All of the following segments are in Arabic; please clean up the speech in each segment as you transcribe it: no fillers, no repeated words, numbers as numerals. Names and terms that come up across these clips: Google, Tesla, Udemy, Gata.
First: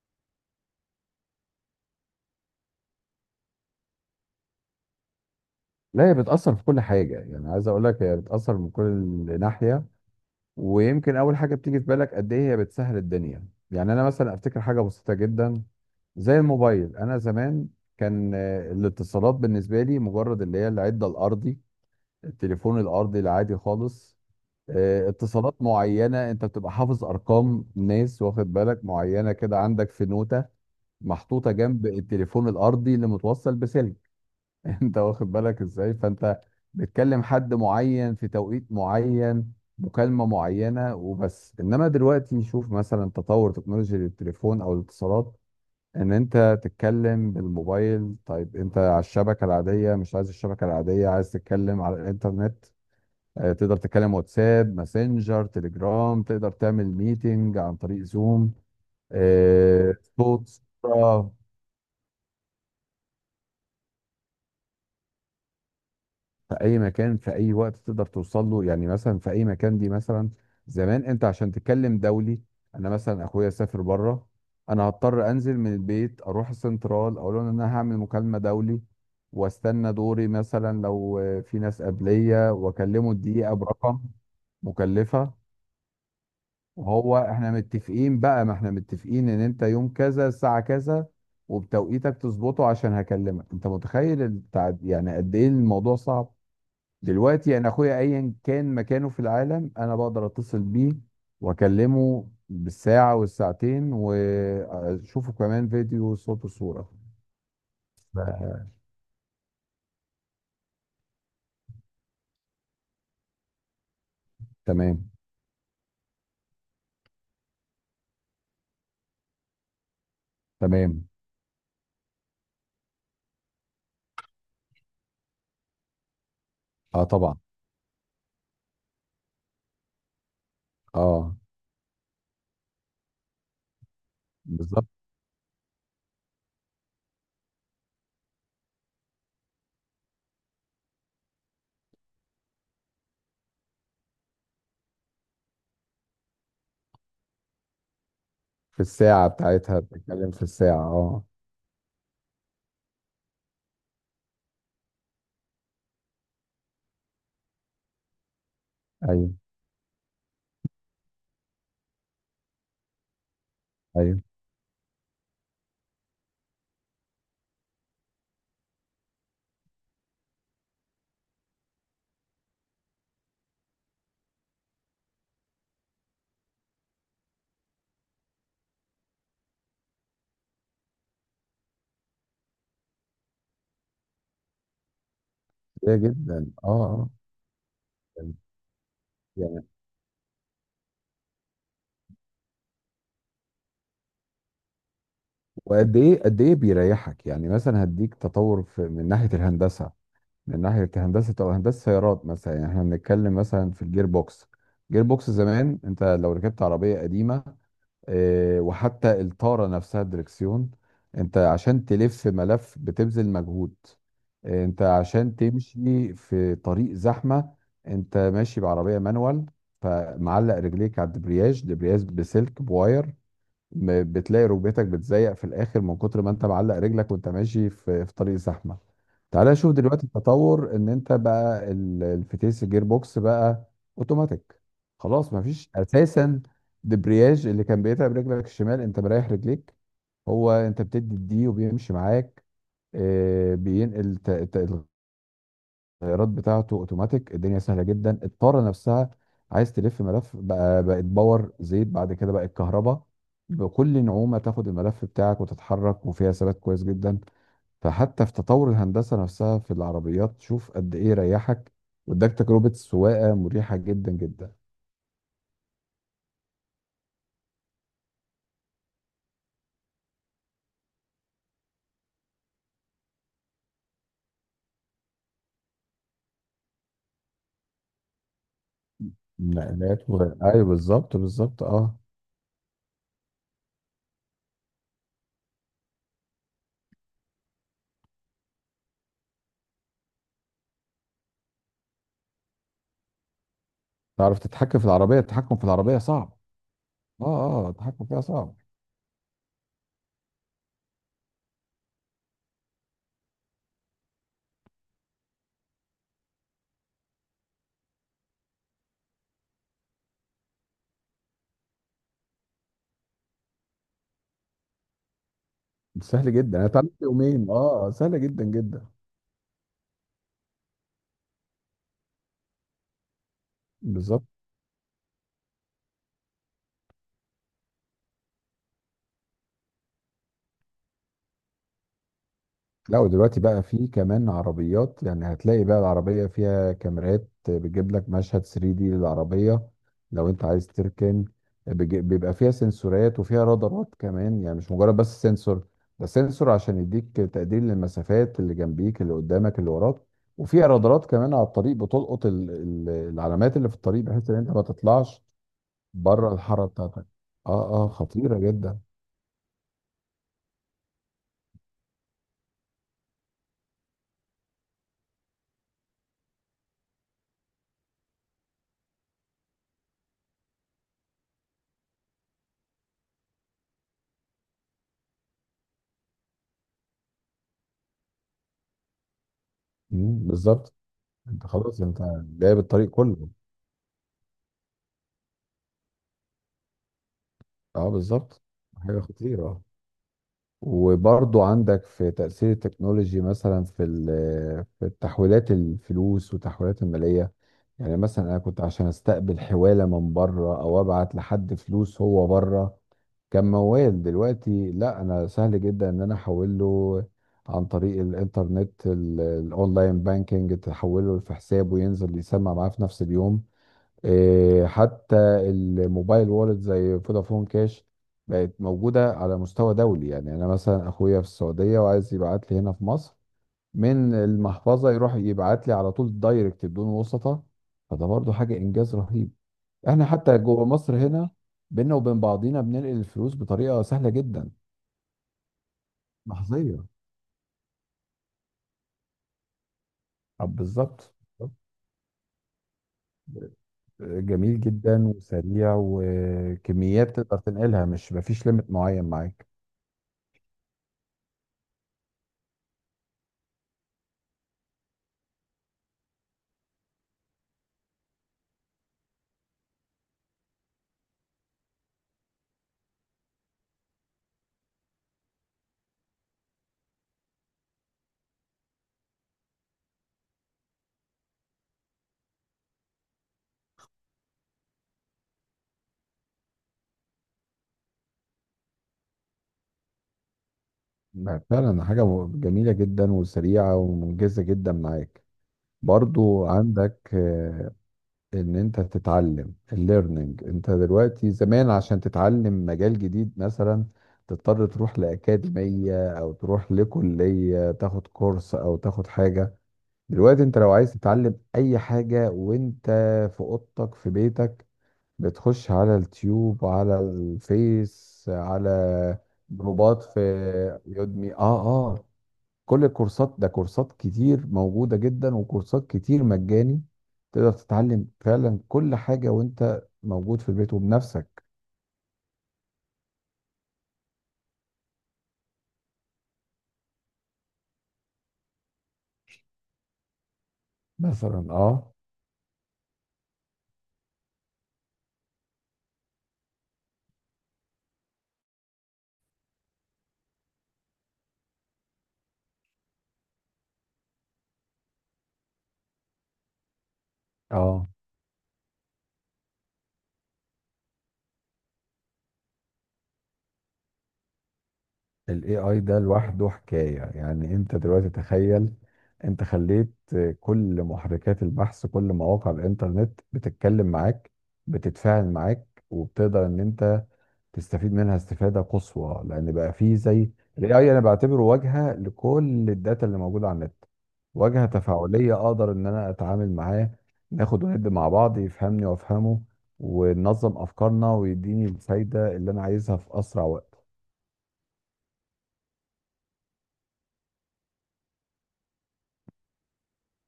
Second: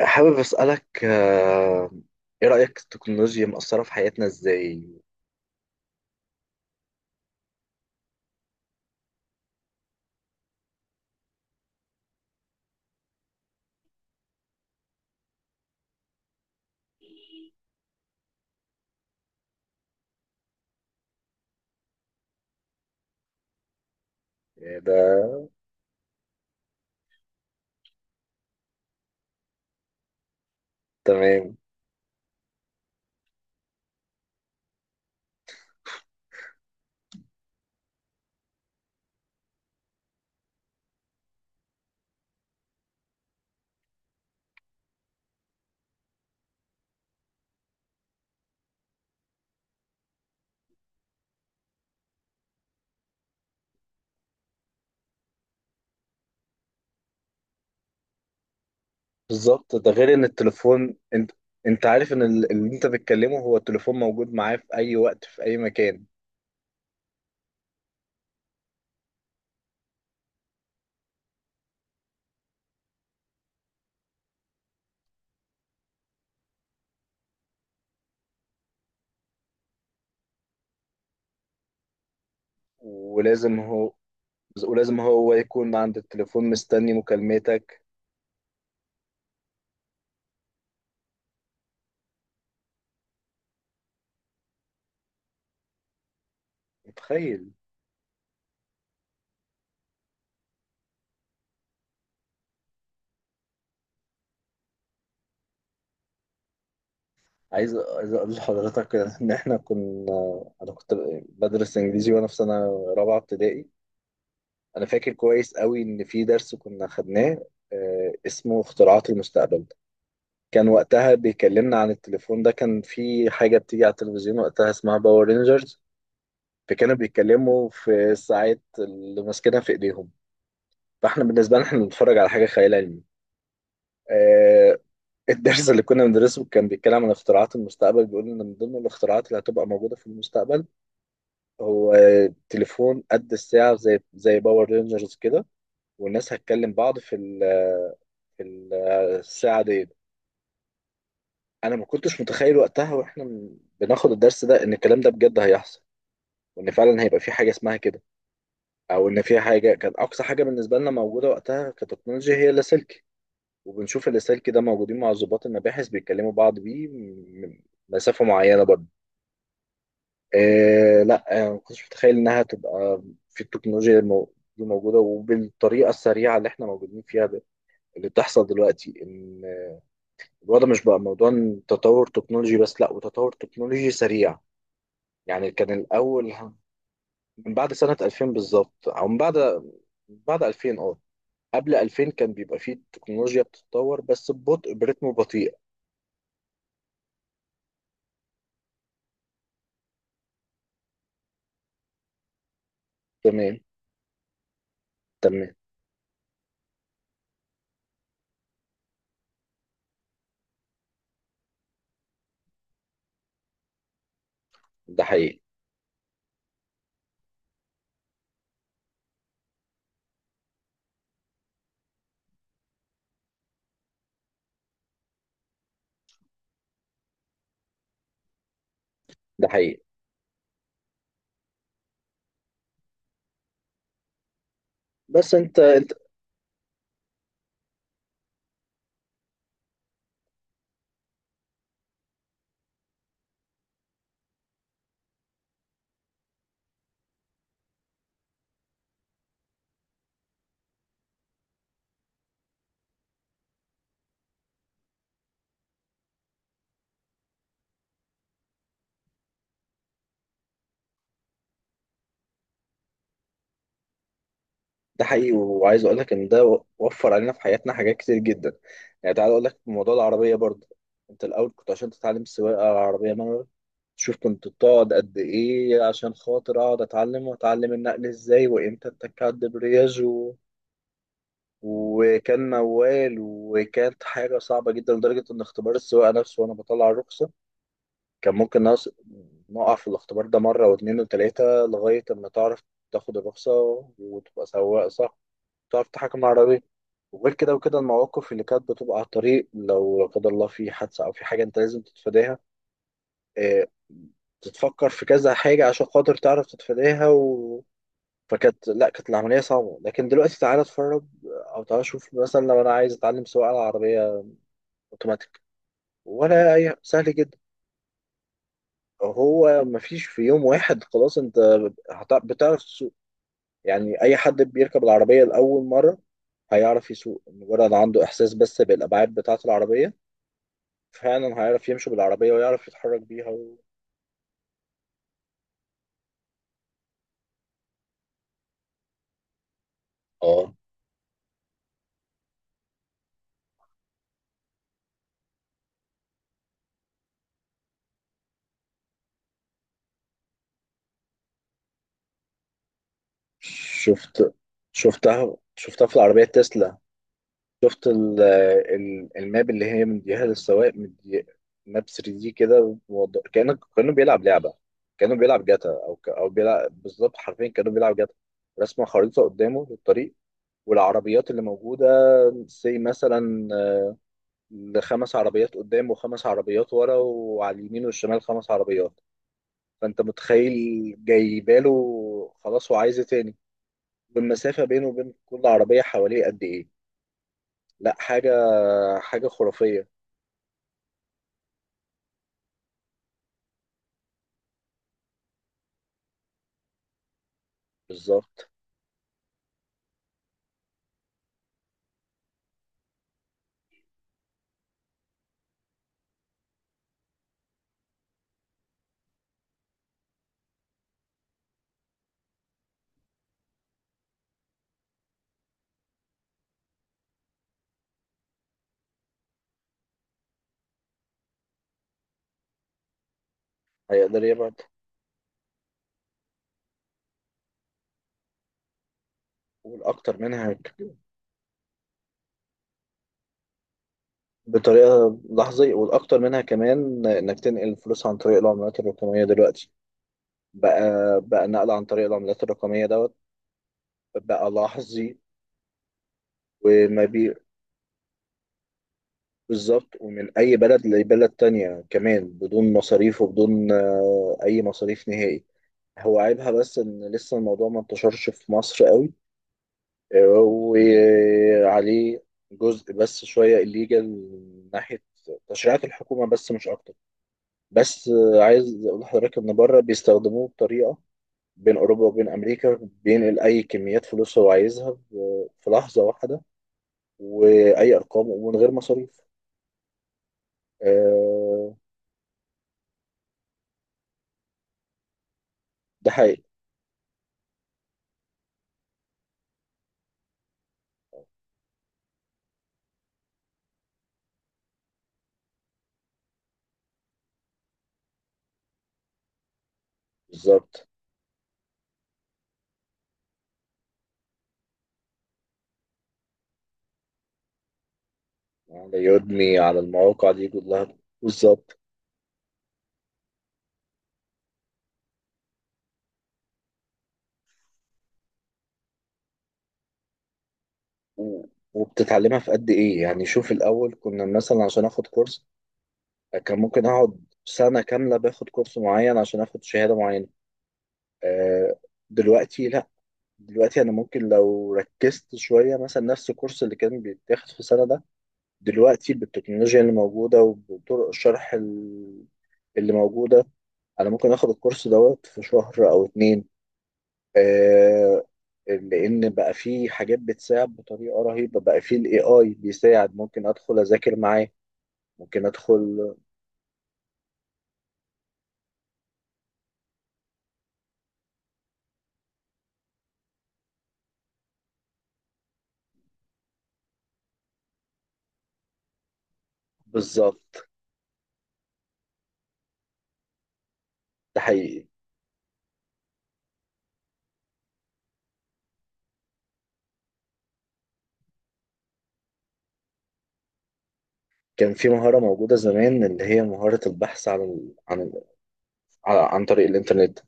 حابب أسألك إيه رأيك التكنولوجيا مأثرة في حياتنا إزاي؟ لا هي بتأثر في كل حاجة، يعني عايز أقول لك هي بتأثر من كل ناحية. ويمكن أول حاجة بتيجي في بالك قد إيه هي بتسهل الدنيا. يعني أنا مثلا أفتكر حاجة بسيطة جدا زي الموبايل. أنا زمان كان الاتصالات بالنسبة لي مجرد اللي هي العدة الأرضي، التليفون الأرضي العادي خالص. يعني ده. اتصالات معينة، أنت بتبقى حافظ أرقام ناس، واخد بالك معينة كده، عندك في نوتة محطوطة تمام. جنب التليفون الأرضي اللي متوصل بسلك. انت واخد بالك ازاي، فانت بتكلم حد معين في توقيت معين، مكالمة معينة وبس. انما دلوقتي شوف مثلا تطور تكنولوجيا التليفون او الاتصالات، ان انت تتكلم بالموبايل. طيب انت على الشبكة العادية، مش عايز الشبكة العادية، عايز تتكلم على الانترنت، تقدر تتكلم واتساب، ماسنجر، تليجرام، تقدر تعمل ميتنج عن طريق زوم، بالظبط، ده غير إن صوت، التليفون أنت صورة، أنت عارف إن اللي أنت بتكلمه هو التليفون موجود معاه في أي وقت في أي مكان. في اي مكان في اي وقت تقدر توصل له. يعني مثلا في اي مكان دي، مثلا زمان انت عشان تتكلم دولي، انا مثلا اخويا سافر بره، انا هضطر انزل من البيت اروح السنترال اقول لهم ان انا هعمل مكالمه دولي، واستنى دوري، مثلا لو في ناس قبليه، واكلمه الدقيقه ولازم هو برقم ولازم هو مكلفه. يكون عند التليفون مستني وهو احنا مكالمتك. متفقين بقى، ما احنا متفقين ان انت يوم كذا الساعه كذا، وبتوقيتك تظبطه عشان هكلمك. انت متخيل التعب، يعني قد ايه الموضوع صعب. متخيل. دلوقتي انا اخويا ايا كان مكانه في العالم انا بقدر اتصل بيه واكلمه بالساعه والساعتين واشوفه كمان، فيديو، صوت وصوره. عايز ف- أقول لحضرتك إن إحنا كنا، أنا كنت بدرس إنجليزي وأنا في سنة رابعة ابتدائي. انا تمام، فاكر كويس قوي ان في درس كنا خدناه اسمه اختراعات المستقبل. كان تمام. وقتها بيكلمنا عن التليفون، ده كان في حاجة بتيجي على التلفزيون وقتها اسمها باور رينجرز، فكانوا اه، طبعا. بيتكلموا في الساعات اللي ماسكينها في ايديهم، فاحنا اه، بالنسبة لنا احنا بنتفرج على حاجة خيال علمي. آه، بالظبط. الدرس اللي كنا بندرسه كان بيتكلم عن اختراعات المستقبل، بيقول ان من ضمن الاختراعات اللي هتبقى موجودة في المستقبل هو تليفون قد الساعة زي باور رينجرز كده، والناس هتكلم بعض في ال- في الساعه الساعة بتاعتها، دي. بتتكلم في الساعه، اه. انا ما كنتش متخيل وقتها واحنا بناخد الدرس ده ان الكلام ده بجد هيحصل، وان فعلا هيبقى في حاجة اسمها كده، او ان ايوه، في حاجة كانت اقصى حاجة بالنسبة لنا موجودة وقتها كتكنولوجيا هي اللاسلكي. وبنشوف ايوه. اللاسلكي ده موجودين مع ضباط المباحث بيتكلموا بعض بيه من مسافة معينة برضه. لا، ما كنتش متخيل انها تبقى في التكنولوجيا دي موجودة وبالطريقة السريعة اللي احنا موجودين فيها ده، اللي بتحصل دلوقتي ان الوضع مش بقى موضوع إن تطور تكنولوجي بس، لا وتطور تكنولوجي سريع. يعني كان كتير الاول جدا، اه اه. من بعد سنة 2000 بالظبط، او من بعد، يعني بعد 2000 اه. قبل 2000 كان بيبقى فيه تكنولوجيا بتتطور بس ببطء، برتم بطيء. وقد ايه، قد ايه بيريحك. يعني مثلا هديك تطور في، من ناحيه الهندسه، من ناحية هندسة أو هندسة سيارات مثلا. يعني احنا بنتكلم تمام. مثلا في الجير بوكس. جير بوكس تمام. زمان، انت لو ركبت عربية قديمة، اه، وحتى الطارة نفسها، الدركسيون، انت عشان تلف ملف بتبذل مجهود. اه، انت ده عشان حقيقي. تمشي في طريق زحمة، انت ماشي بعربية مانوال، فمعلق رجليك على الدبرياج، دبرياج بسلك بواير، بتلاقي ركبتك بتزيق في الاخر من كتر ما انت معلق رجلك، وانت ماشي في طريق زحمه. ده تعالى شوف حقيقي. دلوقتي التطور، ان انت بقى الفتيس، الجير بوكس، بقى اوتوماتيك. خلاص بس انت مفيش انت اساسا دبرياج اللي كان بيتعب رجلك الشمال، انت مريح رجليك. هو انت بتدي الدي وبيمشي معاك، بينقل التغييرات بتاعته اوتوماتيك. الدنيا سهله جدا. الطاره نفسها، عايز تلف ملف بقى، بقت باور زيت، بعد كده بقت كهرباء، بكل نعومه تاخد الملف بتاعك وتتحرك، وفيها ثبات كويس جدا. فحتى في تطور الهندسه نفسها في العربيات، شوف قد ايه ريحك واداك تجربه سواقه مريحه جدا جدا. ده حقيقي، وعايز اقول لك ان ده وفر علينا في حياتنا حاجات كتير جدا. يعني تعال اقول لك موضوع العربية برضه، انت الاول كنت عشان تتعلم سواقة عربية، شوف كنت بتقعد قد ايه عشان خاطر اقعد اتعلم، واتعلم النقل ازاي وامتى اتك على الدبرياج. نقلات و... و... ايوه بالظبط بالظبط، اه. وكان موال، وكانت حاجة صعبة جدا لدرجة ان اختبار السواقة نفسه وانا بطلع الرخصة كان ممكن نقع في الاختبار ده مرة واتنين وتلاتة لغاية اما تعرف تاخد الرخصة تعرف وتبقى تتحكم في سواق صح. العربيه، التحكم في تعرف العربيه تحكم صعب. العربية. اه وغير كده اه، وكده التحكم فيها المواقف اللي صعب. كانت بتبقى على الطريق لو لا قدر الله في حادثة أو في حاجة أنت لازم تتفاداها، آه، تتفكر في كذا حاجة عشان خاطر تعرف تتفاداها. و... فكانت، لا كانت العملية صعبة، لكن دلوقتي تعالى اتفرج، أو تعالى شوف مثلا لو أنا عايز أتعلم سواقة على عربية أوتوماتيك، سهل ولا جدا، انا أي، اتعلمت سهل جدا. يومين، اه، سهله جدا جدا. هو مفيش، في يوم واحد خلاص أنت بتعرف تسوق. يعني أي بالظبط. حد بيركب العربية لأول مرة هيعرف يسوق، مجرد عنده إحساس بس بالأبعاد بتاعة العربية فعلا هيعرف يمشي بالعربية ويعرف لا، يتحرك بيها. ودلوقتي و... بقى في كمان عربيات. يعني هتلاقي بقى العربية فيها كاميرات بتجيب لك مشهد 3D للعربية لو انت اه، عايز تركن. بيبقى فيها سنسورات وفيها رادارات كمان، يعني مش مجرد بس سنسور، ده سنسور عشان يديك تقدير للمسافات اللي جنبيك اللي قدامك اللي وراك. وفيها رادارات كمان على الطريق بتلقط العلامات اللي في الطريق، بحيث شفت. ان انت ما تطلعش شفتها في العربية بره الحاره تسلا. بتاعتك. اه شفت اه، خطيرة جدا. الماب اللي هي مديها للسواق، مدي ماب 3 دي كده، كأنه بيلعب لعبة، كأنه بيلعب جاتا، أو بيلعب بالظبط، حرفيا كأنه بيلعب جاتا. رسمة خريطة قدامه للطريق والعربيات اللي موجودة، زي مثلا خمس عربيات قدام وخمس عربيات ورا، وعلى اليمين والشمال خمس عربيات. فأنت مم، متخيل بالظبط. انت جايباله. خلاص انت جايب خلاص هو الطريق عايز إيه كله. تاني؟ والمسافة بينه وبين كل عربية حواليه قد إيه؟ اه لا حاجة. بالظبط، حاجه حاجة خطيره. خرافية. وبرضو عندك في تأثير التكنولوجي، مثلا في في تحويلات الفلوس وتحويلات المالية. يعني مثلا انا بالظبط. كنت عشان استقبل حوالة من بره او ابعت لحد فلوس هو بره، كان موال. دلوقتي لا، انا سهل جدا ان انا احول له عن طريق الانترنت، الاونلاين بانكينج، تحوله في حسابه وينزل يسمع معاه في نفس اليوم. إيه، حتى الموبايل وولد زي فودافون كاش، بقت موجودة على مستوى دولي. يعني أنا مثلا أخويا في السعودية وعايز يبعت لي هنا في مصر، من هيقدر يبعد. المحفظة يروح يبعت لي على طول دايركت بدون وسطة. فده برضو حاجة إنجاز رهيب. إحنا والأكتر حتى منها جوه مصر هنا، بينا وبين بعضينا بننقل الفلوس بطريقة سهلة جدا، بطريقة لحظية، والأكتر منها لحظية. كمان إنك تنقل الفلوس عن طريق العملات الرقمية دلوقتي. طب بقى بالظبط بقى بالظبط. نقل عن طريق العملات الرقمية دوت. بقى جميل جدا لحظي. وسريع، وما وكميات بي، تقدر تنقلها، مش مفيش ليميت معين معاك. بالظبط، ومن أي بلد لبلد تانية كمان بدون مصاريف وبدون أي مصاريف نهائي. هو عيبها بس إن لسه الموضوع ما انتشرش في مصر قوي، وعليه جزء بس شوية الليجل من ناحية تشريعات الحكومة بس مش أكتر. بس عايز أقول لحضرتك إن بره بيستخدموه بطريقة بين أوروبا وبين أمريكا، بينقل أي كميات فلوس هو عايزها في لحظة واحدة، وأي أرقام ومن غير مصاريف. ما آه، فعلا حاجة جميلة جدا وسريعة ومنجزة جدا معاك. ده حقيقي. برضو عندك ان انت تتعلم الليرنينج. انت دلوقتي زمان عشان تتعلم مجال جديد مثلا، تضطر تروح لأكاديمية او تروح لكلية تاخد كورس او تاخد حاجة. دلوقتي انت لو بالظبط، عايز تتعلم اي حاجة وانت في اوضتك في بيتك، بتخش على التيوب، على الفيس، على على يودمي على جروبات، في المواقع دي كلها. يودمي، اه بالظبط. اه. كل الكورسات ده، كورسات كتير موجودة جدا، وكورسات كتير مجاني. تقدر تتعلم فعلا كل حاجة وانت موجود في البيت وبنفسك. و- وبتتعلمها في قد إيه يعني؟ شوف الأول كنا مثلا عشان آخد كورس كان ممكن اقعد سنة كاملة باخد كورس معين عشان اخد شهادة معينة. مثلا، آه، اه دلوقتي لا، دلوقتي انا ممكن لو ركزت شوية مثلا نفس الكورس اللي كان بيتاخد في سنة ده، دلوقتي بالتكنولوجيا اللي موجودة وبطرق الشرح اللي موجودة، انا ممكن اخد الكورس دوت في شهر او اتنين. اه. آه، لان بقى في حاجات بتساعد بطريقة رهيبة، بقى في الاي اي بيساعد، ممكن ادخل اذاكر معاه، ممكن الاي اي ده ادخل. لوحده حكاية. يعني انت دلوقتي تخيل، انت خليت كل محركات البحث، كل مواقع الانترنت بتتكلم معاك، بتتفاعل معاك، وبتقدر ان انت تستفيد منها استفادة قصوى، لأن بقى فيه زي ال بالظبط. AI، أنا بعتبره واجهة لكل الداتا اللي موجودة على النت، ده واجهة حقيقي. تفاعلية أقدر إن أنا أتعامل معاه، ناخد وندي مع بعض، يفهمني وأفهمه، وننظم أفكارنا ويديني الفايدة اللي أنا عايزها في أسرع وقت. كان في مهارة موجودة زمان اللي هي مهارة البحث عن عن طريق الإنترنت،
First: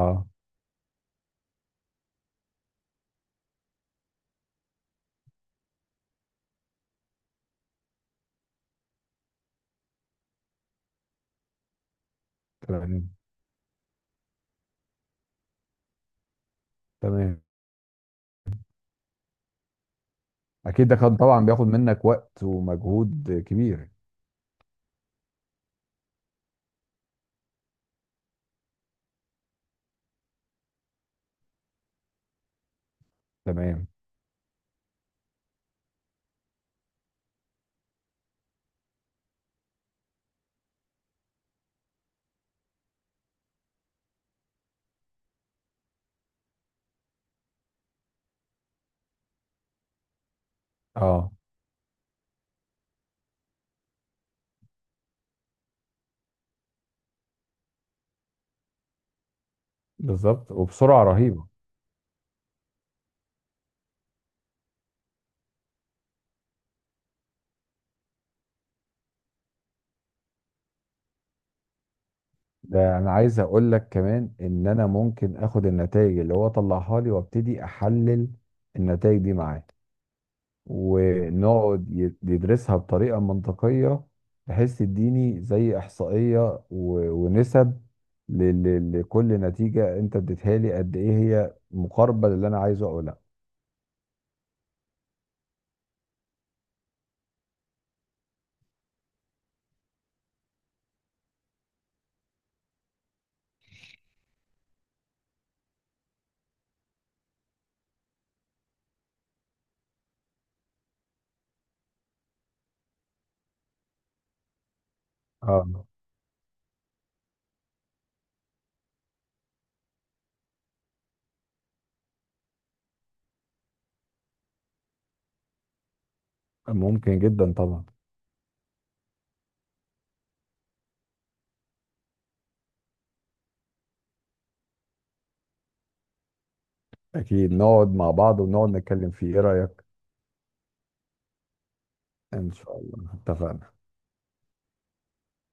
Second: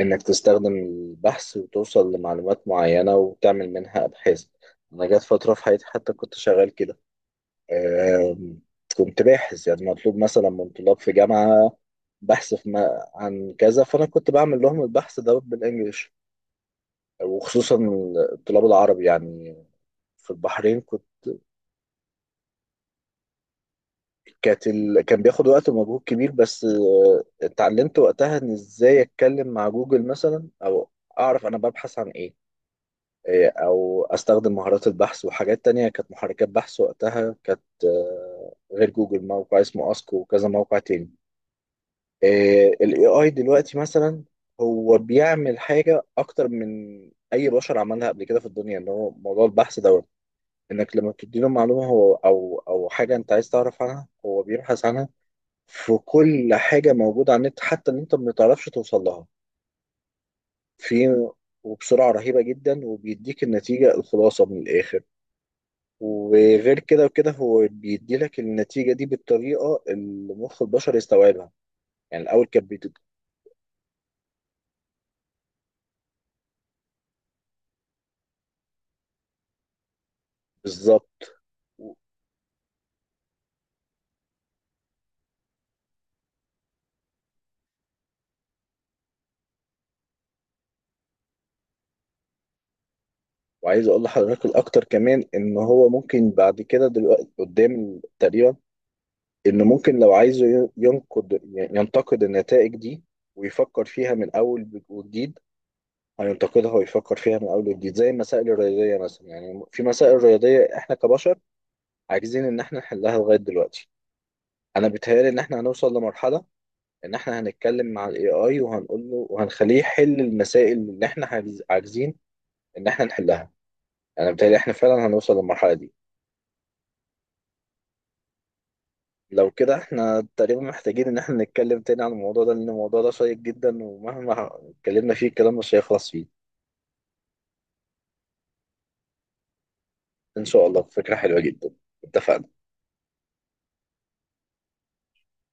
إنك تستخدم البحث وتوصل لمعلومات معينة وتعمل منها أبحاث. أنا جات فترة في حياتي حتى كنت شغال كده، آم، كنت باحث، يعني مطلوب مثلا من طلاب في جامعة بحث في ما... تمام عن كذا، فأنا كنت بعمل لهم البحث ده بالإنجلش، تمام. وخصوصا الطلاب العرب يعني في البحرين. أكيد ده كان طبعا بياخد منك وقت ومجهود كبير. كانت ال... كان بياخد وقت ومجهود كبير، بس اتعلمت وقتها ان ازاي اتكلم مع جوجل مثلا، او اعرف انا ببحث عن ايه، تمام، او استخدم مهارات البحث وحاجات تانية. كانت محركات بحث وقتها كانت غير جوجل موقع اسمه اسكو وكذا موقع تاني. الاي اي دلوقتي مثلا هو بيعمل حاجة اكتر من اي بشر عملها قبل كده في الدنيا، اللي هو موضوع البحث دوت. انك لما اه، بتديله معلومة هو او حاجة انت عايز تعرف عنها، هو بيبحث عنها في كل حاجة موجودة على النت حتى اللي انت ما بتعرفش توصل لها. بالظبط. وبسرعة في رهيبة. وبسرعة رهيبة جدا، وبيديك النتيجة الخلاصة من الآخر. وغير كده وكده هو بيديلك النتيجة دي بالطريقة اللي مخ البشر يستوعبها. يعني الأول كان ده انا عايز اقول لك كمان ان انا ممكن اخد النتائج اللي هو طلعها لي وابتدي احلل النتائج دي معاه، بالظبط. ونقعد و- يدرسها بطريقة منطقية، بحيث تديني زي احصائية ونسب لكل نتيجة انت اديتها لي، قد ايه هي مقاربة للي انا عايزه او لا. وعايز أقول لحضرتك الأكتر كمان إن هو ممكن بعد كده دلوقتي قدام تقريبا، إن ممكن لو عايزه ي- ينقد ينتقد النتائج دي، ويفكر فيها من أول وجديد، هينتقدها ويفكر فيها من اول وجديد زي المسائل الرياضيه مثلا. يعني في مسائل رياضيه احنا كبشر عاجزين ان احنا نحلها لغايه دلوقتي. انا بيتهيألي ان احنا اه، هنوصل لمرحله ان احنا هنتكلم مع الاي اي وهنقول له وهنخليه يحل المسائل اللي احنا عاجزين ان احنا نحلها. انا بيتهيألي احنا فعلا هنوصل للمرحله دي. ممكن جدا طبعا. لو كده احنا تقريبا محتاجين ان احنا نتكلم تاني عن الموضوع ده، لان الموضوع ده شيق جدا، ومهما اتكلمنا فيه الكلام مش هيخلص فيه. اكيد نقعد مع بعض ونقعد نتكلم فيه، ايه رأيك؟ ان شاء الله، فكره حلوه جدا. اتفقنا. ان شاء الله، اتفقنا.